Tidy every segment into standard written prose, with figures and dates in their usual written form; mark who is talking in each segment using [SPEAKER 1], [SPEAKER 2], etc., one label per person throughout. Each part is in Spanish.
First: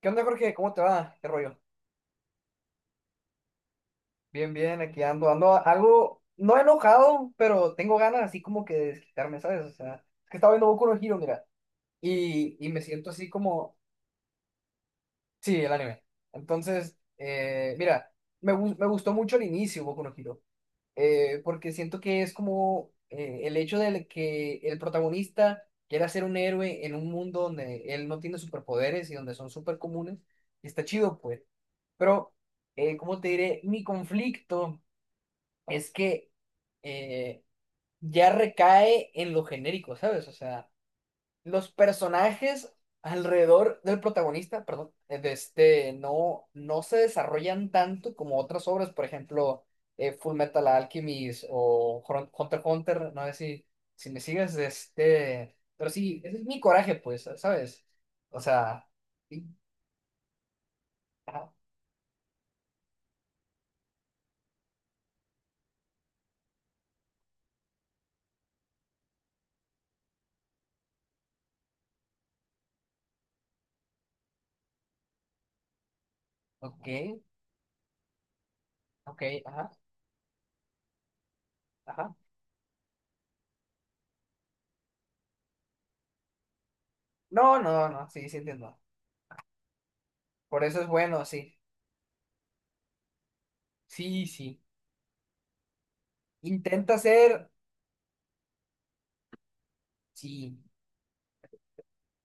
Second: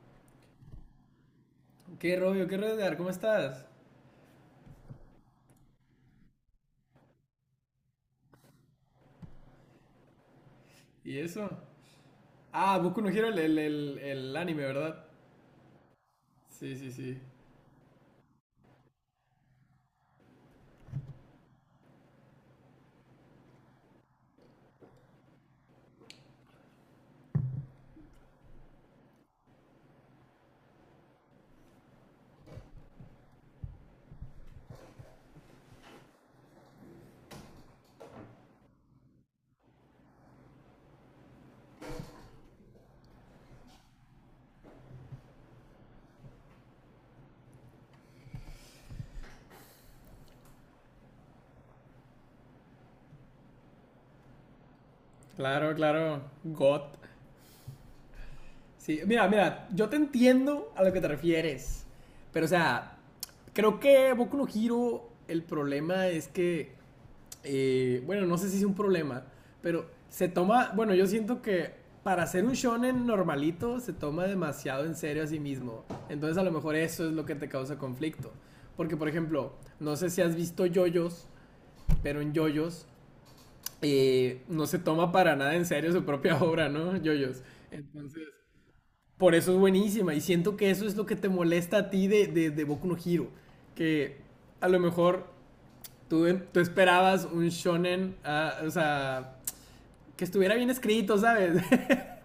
[SPEAKER 1] ¿Qué onda, Jorge? ¿Cómo te va? ¿Qué rollo?
[SPEAKER 2] ¿Qué rollo? ¿Qué rollo, Edgar? ¿Cómo estás?
[SPEAKER 1] Bien, bien, aquí ando, ando algo, no enojado, pero tengo ganas así como que de desquitarme, ¿sabes? O sea, es que estaba viendo Boku no Hero,
[SPEAKER 2] ¿Y
[SPEAKER 1] mira,
[SPEAKER 2] eso?
[SPEAKER 1] y
[SPEAKER 2] Ah,
[SPEAKER 1] me
[SPEAKER 2] Boku no
[SPEAKER 1] siento
[SPEAKER 2] Hero,
[SPEAKER 1] así
[SPEAKER 2] el, el,
[SPEAKER 1] como,
[SPEAKER 2] el, el anime, ¿verdad?
[SPEAKER 1] sí, el anime.
[SPEAKER 2] Sí, sí,
[SPEAKER 1] Entonces,
[SPEAKER 2] sí.
[SPEAKER 1] mira, me gustó mucho el inicio Boku no Hero, porque siento que es como el hecho de que el protagonista quiera ser un héroe en un mundo donde él no tiene superpoderes y donde son súper comunes, y está chido, pues. Pero, ¿cómo te diré? Mi conflicto es que eh, ya recae en lo genérico, ¿sabes? O sea, los personajes alrededor del protagonista, perdón, no se desarrollan tanto como otras obras, por ejemplo, Full Metal Alchemist o Hunter x Hunter, no sé si, si me sigues, de este,
[SPEAKER 2] Claro,
[SPEAKER 1] pero sí,
[SPEAKER 2] claro.
[SPEAKER 1] ese es mi
[SPEAKER 2] God.
[SPEAKER 1] coraje, pues, ¿sabes? O sea,
[SPEAKER 2] Sí, mira,
[SPEAKER 1] sí,
[SPEAKER 2] mira, yo te entiendo a lo que te
[SPEAKER 1] ajá,
[SPEAKER 2] refieres. Pero, o sea, creo que Boku no Hero, el problema es que, bueno, no sé si es un problema, pero se toma, bueno, yo siento que para ser un shonen normalito se toma demasiado en serio a sí mismo. Entonces, a lo mejor
[SPEAKER 1] ok,
[SPEAKER 2] eso es lo que te causa conflicto. Porque, por
[SPEAKER 1] ok,
[SPEAKER 2] ejemplo,
[SPEAKER 1] ajá,
[SPEAKER 2] no sé si has visto Jojos,
[SPEAKER 1] ajá.
[SPEAKER 2] pero en Jojos no se toma para nada en serio su propia obra, ¿no? Jojos.
[SPEAKER 1] No, no, no,
[SPEAKER 2] Entonces,
[SPEAKER 1] sí, sí entiendo.
[SPEAKER 2] por eso es buenísima. Y siento
[SPEAKER 1] Por
[SPEAKER 2] que
[SPEAKER 1] eso es
[SPEAKER 2] eso es lo que
[SPEAKER 1] bueno,
[SPEAKER 2] te
[SPEAKER 1] sí.
[SPEAKER 2] molesta a ti de, de Boku no Hero. Que
[SPEAKER 1] Sí, sí.
[SPEAKER 2] a lo mejor tú, tú
[SPEAKER 1] Intenta
[SPEAKER 2] esperabas un
[SPEAKER 1] ser,
[SPEAKER 2] shonen, ah, o sea, que estuviera
[SPEAKER 1] sí.
[SPEAKER 2] bien escrito, ¿sabes?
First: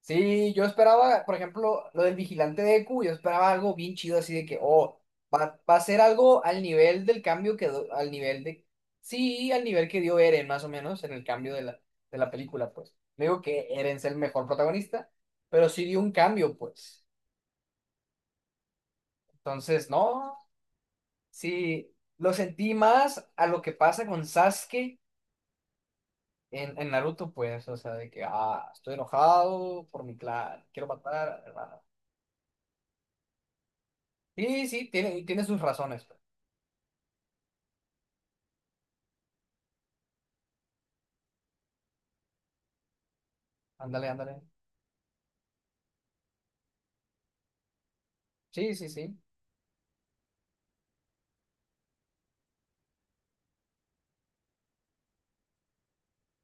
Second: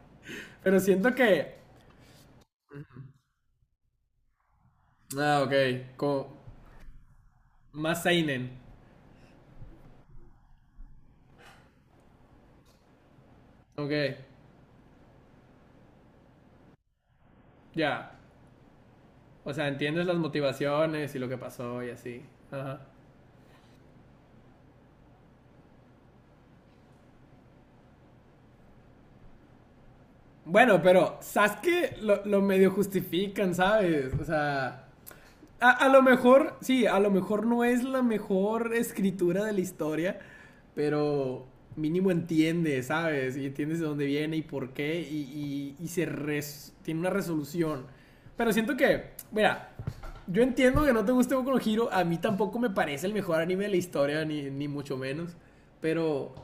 [SPEAKER 1] Sí, yo
[SPEAKER 2] Pero siento
[SPEAKER 1] esperaba, por
[SPEAKER 2] que...
[SPEAKER 1] ejemplo, lo del vigilante de E Q, yo esperaba algo bien chido así de que, oh,
[SPEAKER 2] Ah, ok.
[SPEAKER 1] va a ser
[SPEAKER 2] Como
[SPEAKER 1] algo al nivel del cambio que,
[SPEAKER 2] más
[SPEAKER 1] al nivel
[SPEAKER 2] seinen.
[SPEAKER 1] de, sí, al nivel que dio Eren, más o menos, en el cambio de la película, pues. No digo que
[SPEAKER 2] Ok,
[SPEAKER 1] Eren sea
[SPEAKER 2] ya.
[SPEAKER 1] el mejor protagonista, pero sí dio un cambio, pues.
[SPEAKER 2] Yeah. O sea,
[SPEAKER 1] Entonces,
[SPEAKER 2] entiendes las
[SPEAKER 1] no,
[SPEAKER 2] motivaciones y lo que pasó y
[SPEAKER 1] sí,
[SPEAKER 2] así.
[SPEAKER 1] lo sentí
[SPEAKER 2] Ajá.
[SPEAKER 1] más a lo que pasa con Sasuke En Naruto, pues, o sea, de que, ah, estoy enojado por mi clan,
[SPEAKER 2] Bueno,
[SPEAKER 1] quiero
[SPEAKER 2] pero
[SPEAKER 1] matar, hermano.
[SPEAKER 2] Sasuke lo medio justifican, ¿sabes? O
[SPEAKER 1] Sí,
[SPEAKER 2] sea,
[SPEAKER 1] sí, tiene, tiene sus
[SPEAKER 2] A lo
[SPEAKER 1] razones, pues.
[SPEAKER 2] mejor, sí, a lo mejor no es la mejor escritura de la historia, pero mínimo entiende, ¿sabes? Y entiendes de dónde
[SPEAKER 1] Ándale,
[SPEAKER 2] viene
[SPEAKER 1] ándale.
[SPEAKER 2] y por qué, y se res- tiene una resolución. Pero
[SPEAKER 1] Sí,
[SPEAKER 2] siento
[SPEAKER 1] sí,
[SPEAKER 2] que,
[SPEAKER 1] sí.
[SPEAKER 2] mira, yo entiendo que no te guste Boku no Hero, a mí tampoco me parece el mejor anime de la historia, ni, ni mucho menos, pero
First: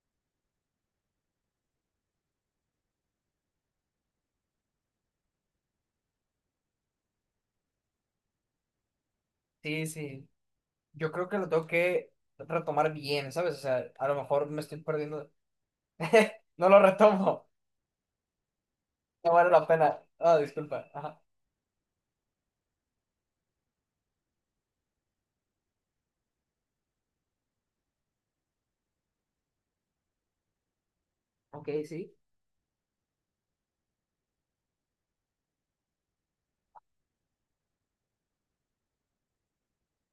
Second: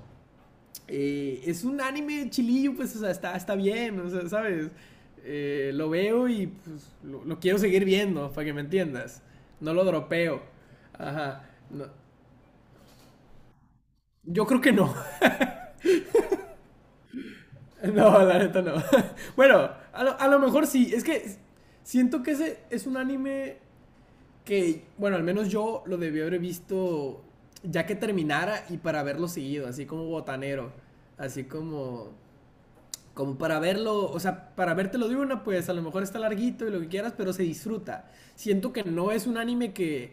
[SPEAKER 2] es un anime chilillo, pues, o sea, está, está bien, o sea, ¿sabes? Lo veo y pues, lo, quiero seguir viendo, para que me entiendas. No lo
[SPEAKER 1] Sí, sí.
[SPEAKER 2] dropeo.
[SPEAKER 1] Yo creo que
[SPEAKER 2] Ajá.
[SPEAKER 1] lo tengo
[SPEAKER 2] No.
[SPEAKER 1] que retomar bien, ¿sabes? O sea, a lo
[SPEAKER 2] Yo
[SPEAKER 1] mejor
[SPEAKER 2] creo
[SPEAKER 1] me
[SPEAKER 2] que
[SPEAKER 1] estoy
[SPEAKER 2] no.
[SPEAKER 1] perdiendo. No lo retomo.
[SPEAKER 2] No, la neta no.
[SPEAKER 1] No vale la
[SPEAKER 2] Bueno,
[SPEAKER 1] pena.
[SPEAKER 2] a
[SPEAKER 1] Ah,
[SPEAKER 2] lo mejor
[SPEAKER 1] disculpa.
[SPEAKER 2] sí. Es
[SPEAKER 1] Ajá.
[SPEAKER 2] que siento que ese es un anime que, bueno, al menos yo lo debí haber visto ya que terminara y para haberlo seguido, así como botanero. Así
[SPEAKER 1] Ok,
[SPEAKER 2] como
[SPEAKER 1] sí.
[SPEAKER 2] como para verlo, o sea, para vértelo de una, pues a lo mejor está larguito y lo que quieras, pero se disfruta. Siento que no es un anime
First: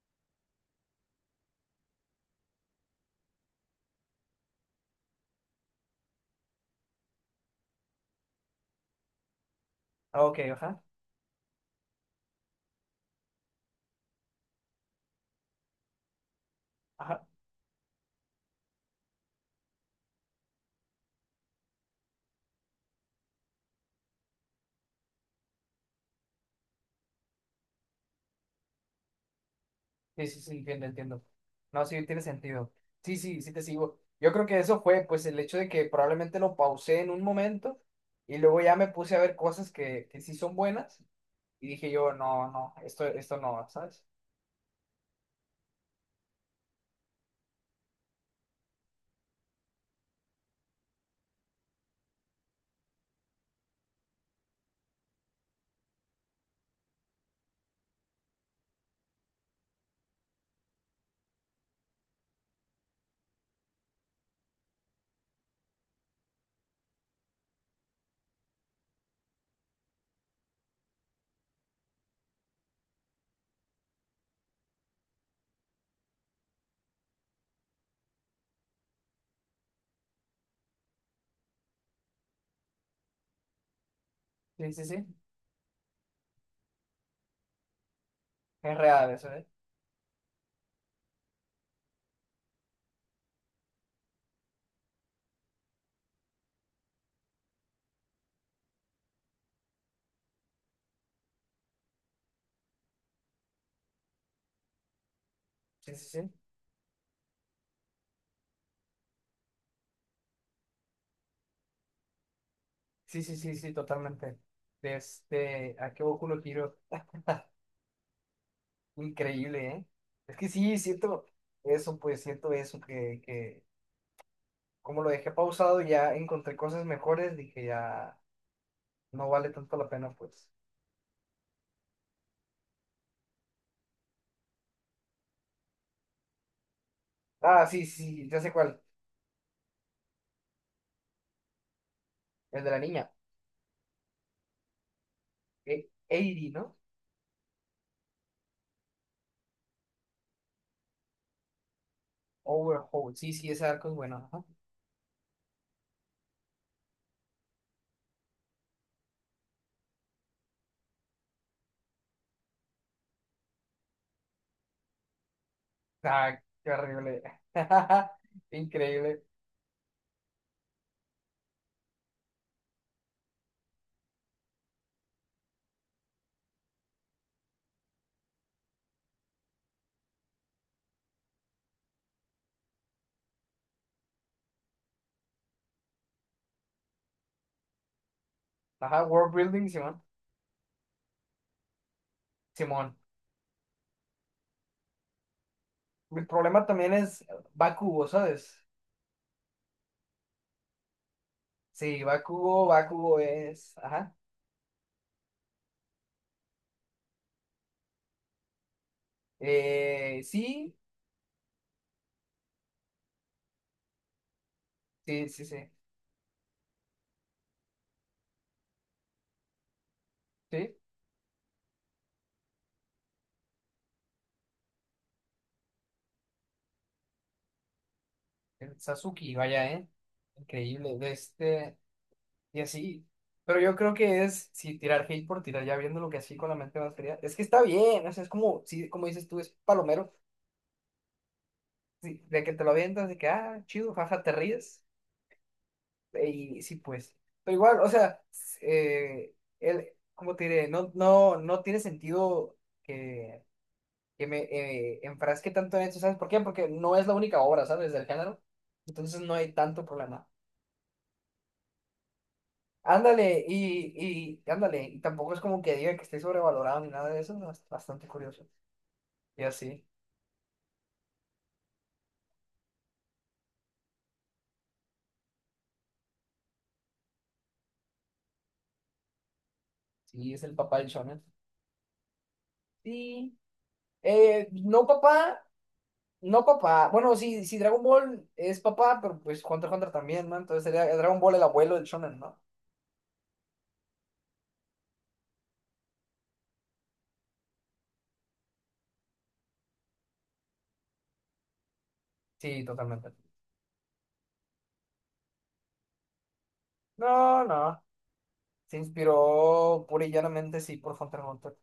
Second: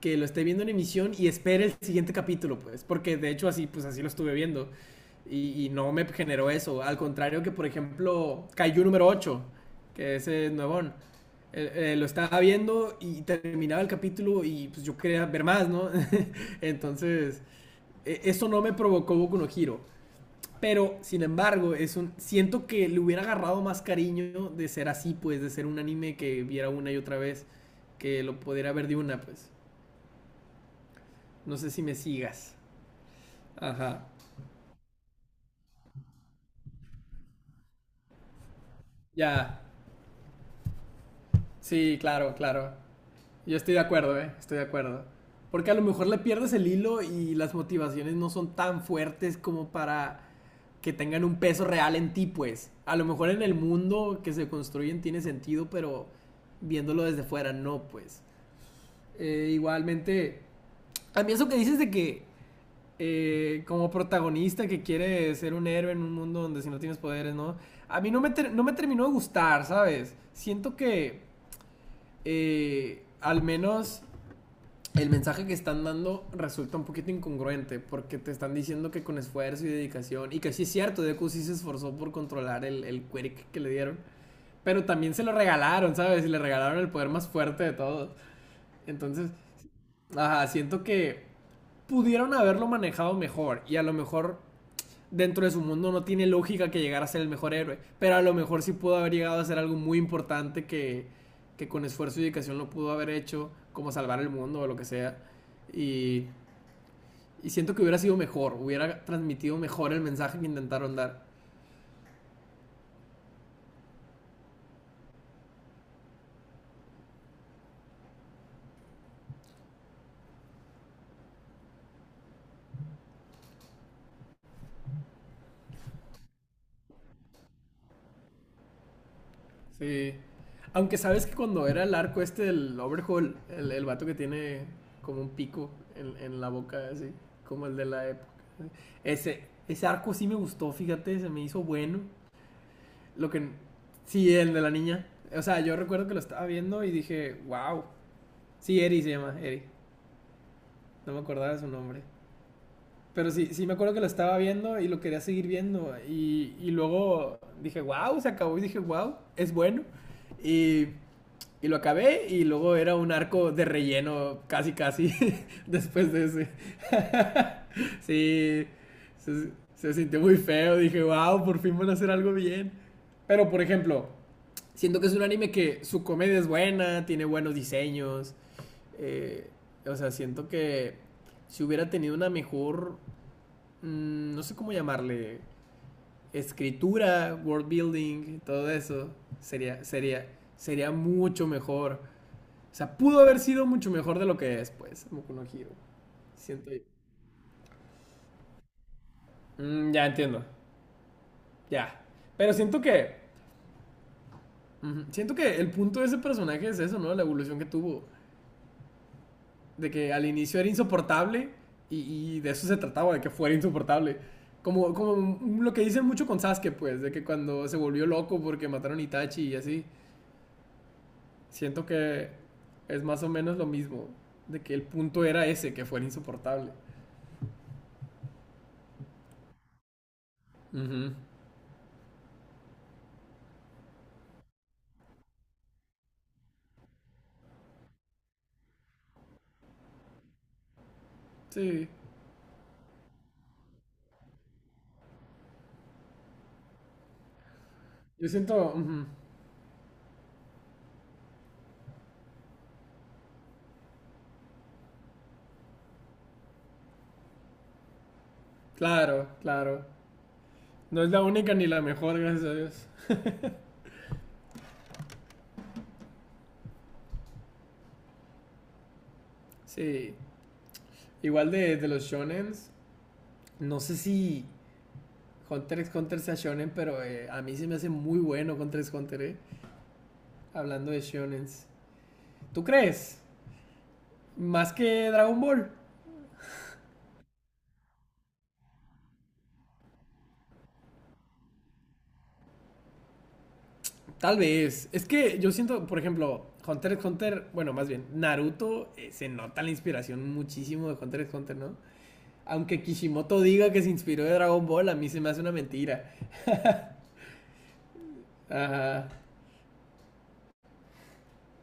[SPEAKER 2] que lo esté viendo en emisión y espere el siguiente capítulo, pues, porque de hecho así, pues así lo estuve viendo y no me generó eso. Al contrario que, por ejemplo, Kaiju número ocho, que
[SPEAKER 1] Ok,
[SPEAKER 2] ese es
[SPEAKER 1] ajá.
[SPEAKER 2] nuevón. Lo estaba viendo y terminaba el capítulo y pues yo quería ver más, ¿no?
[SPEAKER 1] Ajá.
[SPEAKER 2] Entonces, e- eso no me provocó Boku no Hero. Pero, sin embargo, es un. Siento que le hubiera agarrado más cariño de ser así, pues, de ser un anime que viera una y otra vez, que lo pudiera ver de una, pues.
[SPEAKER 1] Sí, sí, sí, entiendo, entiendo.
[SPEAKER 2] No sé si
[SPEAKER 1] No,
[SPEAKER 2] me
[SPEAKER 1] sí, tiene
[SPEAKER 2] sigas.
[SPEAKER 1] sentido. Sí, sí, sí te sigo.
[SPEAKER 2] Ajá.
[SPEAKER 1] Yo creo que eso fue, pues, el hecho de que probablemente lo pausé en un momento y luego ya me puse a ver
[SPEAKER 2] Ya.
[SPEAKER 1] cosas que sí son buenas y dije
[SPEAKER 2] Sí,
[SPEAKER 1] yo,
[SPEAKER 2] claro,
[SPEAKER 1] no,
[SPEAKER 2] claro.
[SPEAKER 1] no, esto
[SPEAKER 2] Yo
[SPEAKER 1] no,
[SPEAKER 2] estoy de
[SPEAKER 1] ¿sabes?
[SPEAKER 2] acuerdo, eh. Estoy de acuerdo. Porque a lo mejor le pierdes el hilo y las motivaciones no son tan fuertes como para que tengan un peso real en ti, pues. A lo mejor en el mundo que se construyen tiene sentido, pero viéndolo desde fuera no, pues. Igualmente, a mí eso que dices de que como protagonista que quiere ser un héroe en un mundo donde si no tienes poderes, ¿no? A mí no me, ter- no me terminó de gustar, ¿sabes? Siento que al menos el mensaje que están dando resulta un poquito incongruente porque te están diciendo que con esfuerzo y dedicación, y que sí es cierto, Deku sí se esforzó por controlar el quirk que le dieron,
[SPEAKER 1] Sí,
[SPEAKER 2] pero
[SPEAKER 1] sí, sí,
[SPEAKER 2] también se lo regalaron, ¿sabes? Y le regalaron el poder más fuerte de todos.
[SPEAKER 1] es real
[SPEAKER 2] Entonces,
[SPEAKER 1] eso, ¿eh?
[SPEAKER 2] ajá, siento que pudieron haberlo manejado mejor y a lo mejor dentro de su mundo no tiene lógica que llegara a ser el mejor héroe, pero a lo mejor sí pudo haber llegado a ser algo muy importante que con esfuerzo y dedicación lo pudo haber hecho, como salvar el mundo o lo que sea.
[SPEAKER 1] Sí, sí,
[SPEAKER 2] Y,
[SPEAKER 1] sí,
[SPEAKER 2] y siento que hubiera sido mejor, hubiera transmitido mejor el mensaje que intentaron dar.
[SPEAKER 1] sí, sí, sí, sí, totalmente. Este, ¿a qué Boku no Hero? Increíble, ¿eh? Es que sí, siento eso, pues, siento eso, que como lo dejé pausado, ya encontré cosas mejores, dije ya, no vale tanto la pena,
[SPEAKER 2] Sí.
[SPEAKER 1] pues.
[SPEAKER 2] Aunque sabes que cuando era el arco este del Overhaul, el vato que tiene como un pico en la boca, así,
[SPEAKER 1] Ah,
[SPEAKER 2] como el de
[SPEAKER 1] sí,
[SPEAKER 2] la ep-
[SPEAKER 1] sí, ya sé cuál.
[SPEAKER 2] Ese, ese arco sí me gustó, fíjate, se me hizo bueno.
[SPEAKER 1] El de la niña.
[SPEAKER 2] Lo que. Sí, el de la niña. O sea, yo recuerdo que lo
[SPEAKER 1] 80,
[SPEAKER 2] estaba
[SPEAKER 1] ¿no?
[SPEAKER 2] viendo y dije, wow. Sí, Eri se llama, Eri. No me acordaba de su nombre.
[SPEAKER 1] Overhaul.
[SPEAKER 2] Pero
[SPEAKER 1] Sí,
[SPEAKER 2] sí,
[SPEAKER 1] sí, ese
[SPEAKER 2] sí me
[SPEAKER 1] arco es
[SPEAKER 2] acuerdo que lo
[SPEAKER 1] bueno,
[SPEAKER 2] estaba
[SPEAKER 1] ajá.
[SPEAKER 2] viendo y lo quería seguir viendo. Y luego dije, wow, se acabó. Y dije, wow, es bueno. Y, y lo acabé y luego era un arco de relleno, casi, casi, después de
[SPEAKER 1] Ah,
[SPEAKER 2] ese.
[SPEAKER 1] qué horrible.
[SPEAKER 2] Sí,
[SPEAKER 1] Increíble.
[SPEAKER 2] se sintió muy feo. Dije, wow, por fin van a hacer algo bien. Pero, por ejemplo, siento que es un anime que su comedia es buena, tiene buenos diseños. eh, o sea, siento que si hubiera tenido una mejor, no sé cómo llamarle, escritura, world building, todo
[SPEAKER 1] Ajá,
[SPEAKER 2] eso,
[SPEAKER 1] World Building,
[SPEAKER 2] sería,
[SPEAKER 1] Simón.
[SPEAKER 2] sería, sería mucho mejor. O
[SPEAKER 1] Simón.
[SPEAKER 2] sea, pudo haber sido mucho mejor de lo que es, pues, Boku no Hero.
[SPEAKER 1] Mi problema
[SPEAKER 2] Siento yo.
[SPEAKER 1] también es Bakugo, ¿sabes?
[SPEAKER 2] Mm, ya entiendo, ya.
[SPEAKER 1] Sí,
[SPEAKER 2] Pero
[SPEAKER 1] Bakugo,
[SPEAKER 2] siento que,
[SPEAKER 1] Bakugo es. Ajá.
[SPEAKER 2] ujú, siento que el punto de ese personaje es eso, ¿no? La evolución que tuvo. De que al inicio era
[SPEAKER 1] Sí,
[SPEAKER 2] insoportable y de eso se trataba, de que fuera insoportable. Como,
[SPEAKER 1] sí, sí,
[SPEAKER 2] como
[SPEAKER 1] sí.
[SPEAKER 2] lo que dicen mucho con Sasuke, pues, de que cuando se volvió loco porque mataron a Itachi y así,
[SPEAKER 1] Sí,
[SPEAKER 2] siento que es más o menos lo mismo, de que el punto era ese, que fuera insoportable.
[SPEAKER 1] el Sasuke, vaya, ¿eh? Increíble. De
[SPEAKER 2] Ujú.
[SPEAKER 1] este. Y así. Pero yo creo que es, si tirar hate por tirar, ya viendo lo que así con la mente más fría, es que está bien, o sea, es como, sí, como dices tú, es palomero,
[SPEAKER 2] Sí,
[SPEAKER 1] sí, de que te lo avientas, de que, ah, chido, jaja, te ríes, y sí, pues. Pero igual, o sea,
[SPEAKER 2] yo siento, ujú,
[SPEAKER 1] él, cómo te diré, no, no, no tiene sentido que, que me enfrasque tanto en eso, ¿sabes por qué? Porque no es la única obra, ¿sabes? Del género, entonces
[SPEAKER 2] claro,
[SPEAKER 1] no hay
[SPEAKER 2] claro.
[SPEAKER 1] tanto problema.
[SPEAKER 2] No es la única ni la mejor, gracias a Dios.
[SPEAKER 1] Ándale, y ándale, y tampoco es como que diga que esté sobrevalorado ni nada de eso, ¿no? Es bastante curioso. Y así,
[SPEAKER 2] Sí, igual de los shonens, no sé si Hunter x Hunter sea shonen, pero a mí se me hace muy bueno Hunter x Hunter,
[SPEAKER 1] sí, es el papá del
[SPEAKER 2] hablando de
[SPEAKER 1] shonen.
[SPEAKER 2] shonens. ¿Tú crees?
[SPEAKER 1] Sí,
[SPEAKER 2] Más
[SPEAKER 1] no
[SPEAKER 2] que Dragon
[SPEAKER 1] papá,
[SPEAKER 2] Ball.
[SPEAKER 1] no papá, bueno, sí, sí, Dragon Ball es papá, pero pues Hunter x Hunter también, ¿no? Entonces sería Dragon Ball el abuelo del shonen, ¿no?
[SPEAKER 2] Tal vez. Es que yo siento, por ejemplo, Hunter x Hunter, bueno, más bien, Naruto, se nota la inspiración muchísimo de Hunter x Hunter, ¿no?
[SPEAKER 1] Sí,
[SPEAKER 2] Aunque
[SPEAKER 1] totalmente.
[SPEAKER 2] Kishimoto diga que se inspiró de Dragon Ball, a mí se me hace una mentira.
[SPEAKER 1] No, no, se
[SPEAKER 2] Ajá.
[SPEAKER 1] inspiró pura y llanamente, sí, por Hunter x Hunter.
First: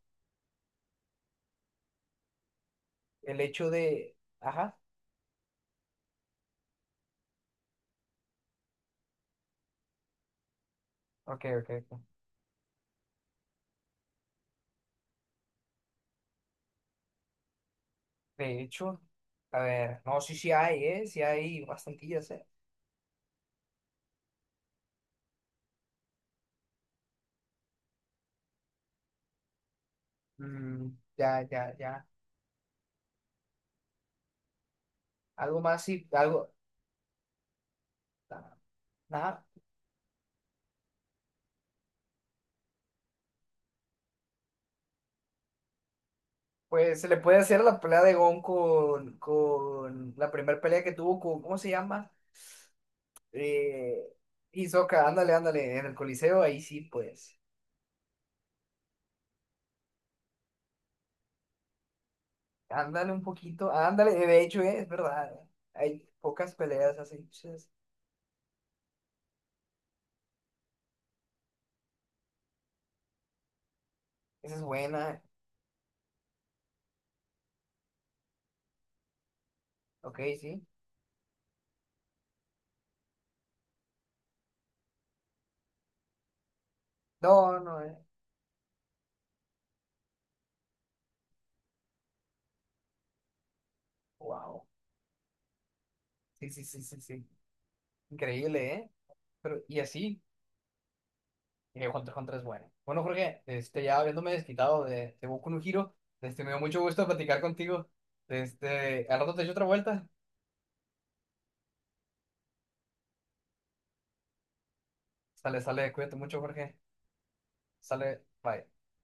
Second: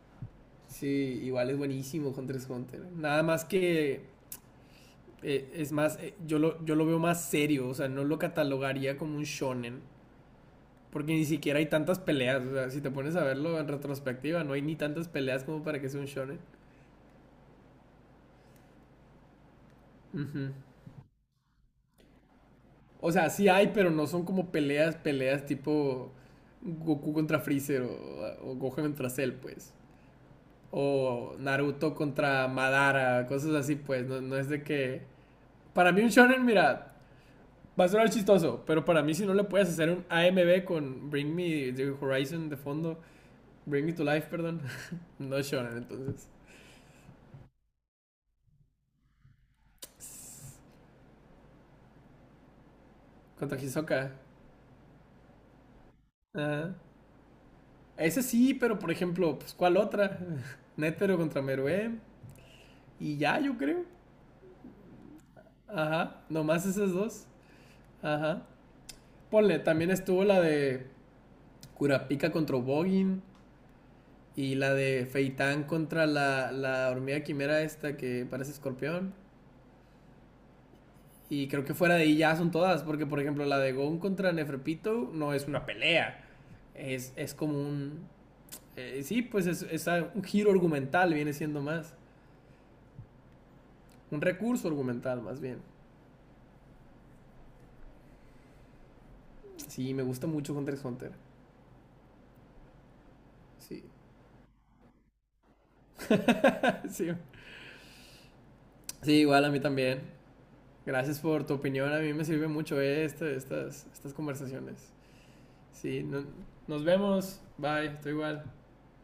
[SPEAKER 2] Sí, igual es buenísimo Hunter x Hunter. Nada
[SPEAKER 1] El
[SPEAKER 2] más
[SPEAKER 1] hecho
[SPEAKER 2] que,
[SPEAKER 1] de, ajá,
[SPEAKER 2] es más, yo lo veo más serio, o sea, no lo catalogaría como un shonen. Porque ni
[SPEAKER 1] ok,
[SPEAKER 2] siquiera hay
[SPEAKER 1] ok,
[SPEAKER 2] tantas
[SPEAKER 1] ok.
[SPEAKER 2] peleas. O sea, si te pones a verlo en retrospectiva, no hay ni tantas peleas como para que sea un shonen.
[SPEAKER 1] De hecho, a ver, no, sí, sí
[SPEAKER 2] Ujú.
[SPEAKER 1] hay, ¿eh? Sí hay bastantillas, ¿eh?
[SPEAKER 2] O sea, sí hay, pero no son como peleas, peleas tipo Goku contra Freezer o Gohan contra Cell, pues.
[SPEAKER 1] Mm, ya,
[SPEAKER 2] O
[SPEAKER 1] ya,
[SPEAKER 2] Naruto
[SPEAKER 1] ya.
[SPEAKER 2] contra Madara, cosas así, pues. No, no es de que.
[SPEAKER 1] Algo más
[SPEAKER 2] Para mí,
[SPEAKER 1] y
[SPEAKER 2] un shonen,
[SPEAKER 1] algo.
[SPEAKER 2] mira, va a sonar
[SPEAKER 1] Ah,
[SPEAKER 2] chistoso, pero para mí, si no le
[SPEAKER 1] nada.
[SPEAKER 2] puedes hacer un AMB con Bring Me the Horizon de fondo, Bring Me to Life, perdón, no es shonen, entonces.
[SPEAKER 1] Pues se le puede hacer a la pelea de Gon con la primera pelea que tuvo con, ¿cómo se llama?
[SPEAKER 2] Contra
[SPEAKER 1] Eh,
[SPEAKER 2] Hisoka.
[SPEAKER 1] Hisoka, ándale, ándale, en el Coliseo, ahí
[SPEAKER 2] Ah,
[SPEAKER 1] sí, pues.
[SPEAKER 2] ese sí, pero por ejemplo, pues ¿cuál otra? Netero contra Meruem.
[SPEAKER 1] Ándale
[SPEAKER 2] Y
[SPEAKER 1] un
[SPEAKER 2] ya, yo
[SPEAKER 1] poquito,
[SPEAKER 2] creo.
[SPEAKER 1] ándale, de hecho, es verdad, hay
[SPEAKER 2] Ajá,
[SPEAKER 1] pocas
[SPEAKER 2] nomás esas
[SPEAKER 1] peleas así,
[SPEAKER 2] dos.
[SPEAKER 1] chas.
[SPEAKER 2] Ajá. Ponle, también estuvo la de Kurapika contra Bogin.
[SPEAKER 1] Esa
[SPEAKER 2] Y
[SPEAKER 1] es
[SPEAKER 2] la de
[SPEAKER 1] buena.
[SPEAKER 2] Feitán contra la, la hormiga quimera esta que parece escorpión.
[SPEAKER 1] Ok, sí.
[SPEAKER 2] Y creo que fuera de ahí ya son todas. Porque, por ejemplo, la de Gon contra Neferpito no es una pelea. Es
[SPEAKER 1] No,
[SPEAKER 2] como
[SPEAKER 1] no, eh.
[SPEAKER 2] un. Sí, pues es un giro argumental, viene siendo más. Un
[SPEAKER 1] Wow.
[SPEAKER 2] recurso argumental, más bien.
[SPEAKER 1] Sí, sí, sí, sí, sí. Increíble, ¿eh? Pero, y
[SPEAKER 2] Sí, me
[SPEAKER 1] así.
[SPEAKER 2] gusta mucho Hunter x Hunter.
[SPEAKER 1] Y Hunter x Hunter es bueno. Bueno, Jorge, este,
[SPEAKER 2] Sí.
[SPEAKER 1] ya habiéndome desquitado de Boku no Hero, este, me dio mucho gusto
[SPEAKER 2] Sí.
[SPEAKER 1] platicar contigo. Este,
[SPEAKER 2] Sí,
[SPEAKER 1] al rato te
[SPEAKER 2] igual a
[SPEAKER 1] echo
[SPEAKER 2] mí
[SPEAKER 1] otra
[SPEAKER 2] también.
[SPEAKER 1] vuelta.
[SPEAKER 2] Gracias por tu opinión. A mí me sirve mucho estas, estas conversaciones.
[SPEAKER 1] Sale, sale,
[SPEAKER 2] Sí,
[SPEAKER 1] cuídate
[SPEAKER 2] no-
[SPEAKER 1] mucho, Jorge.
[SPEAKER 2] nos vemos. Bye. Estoy
[SPEAKER 1] Sale,
[SPEAKER 2] igual.
[SPEAKER 1] bye.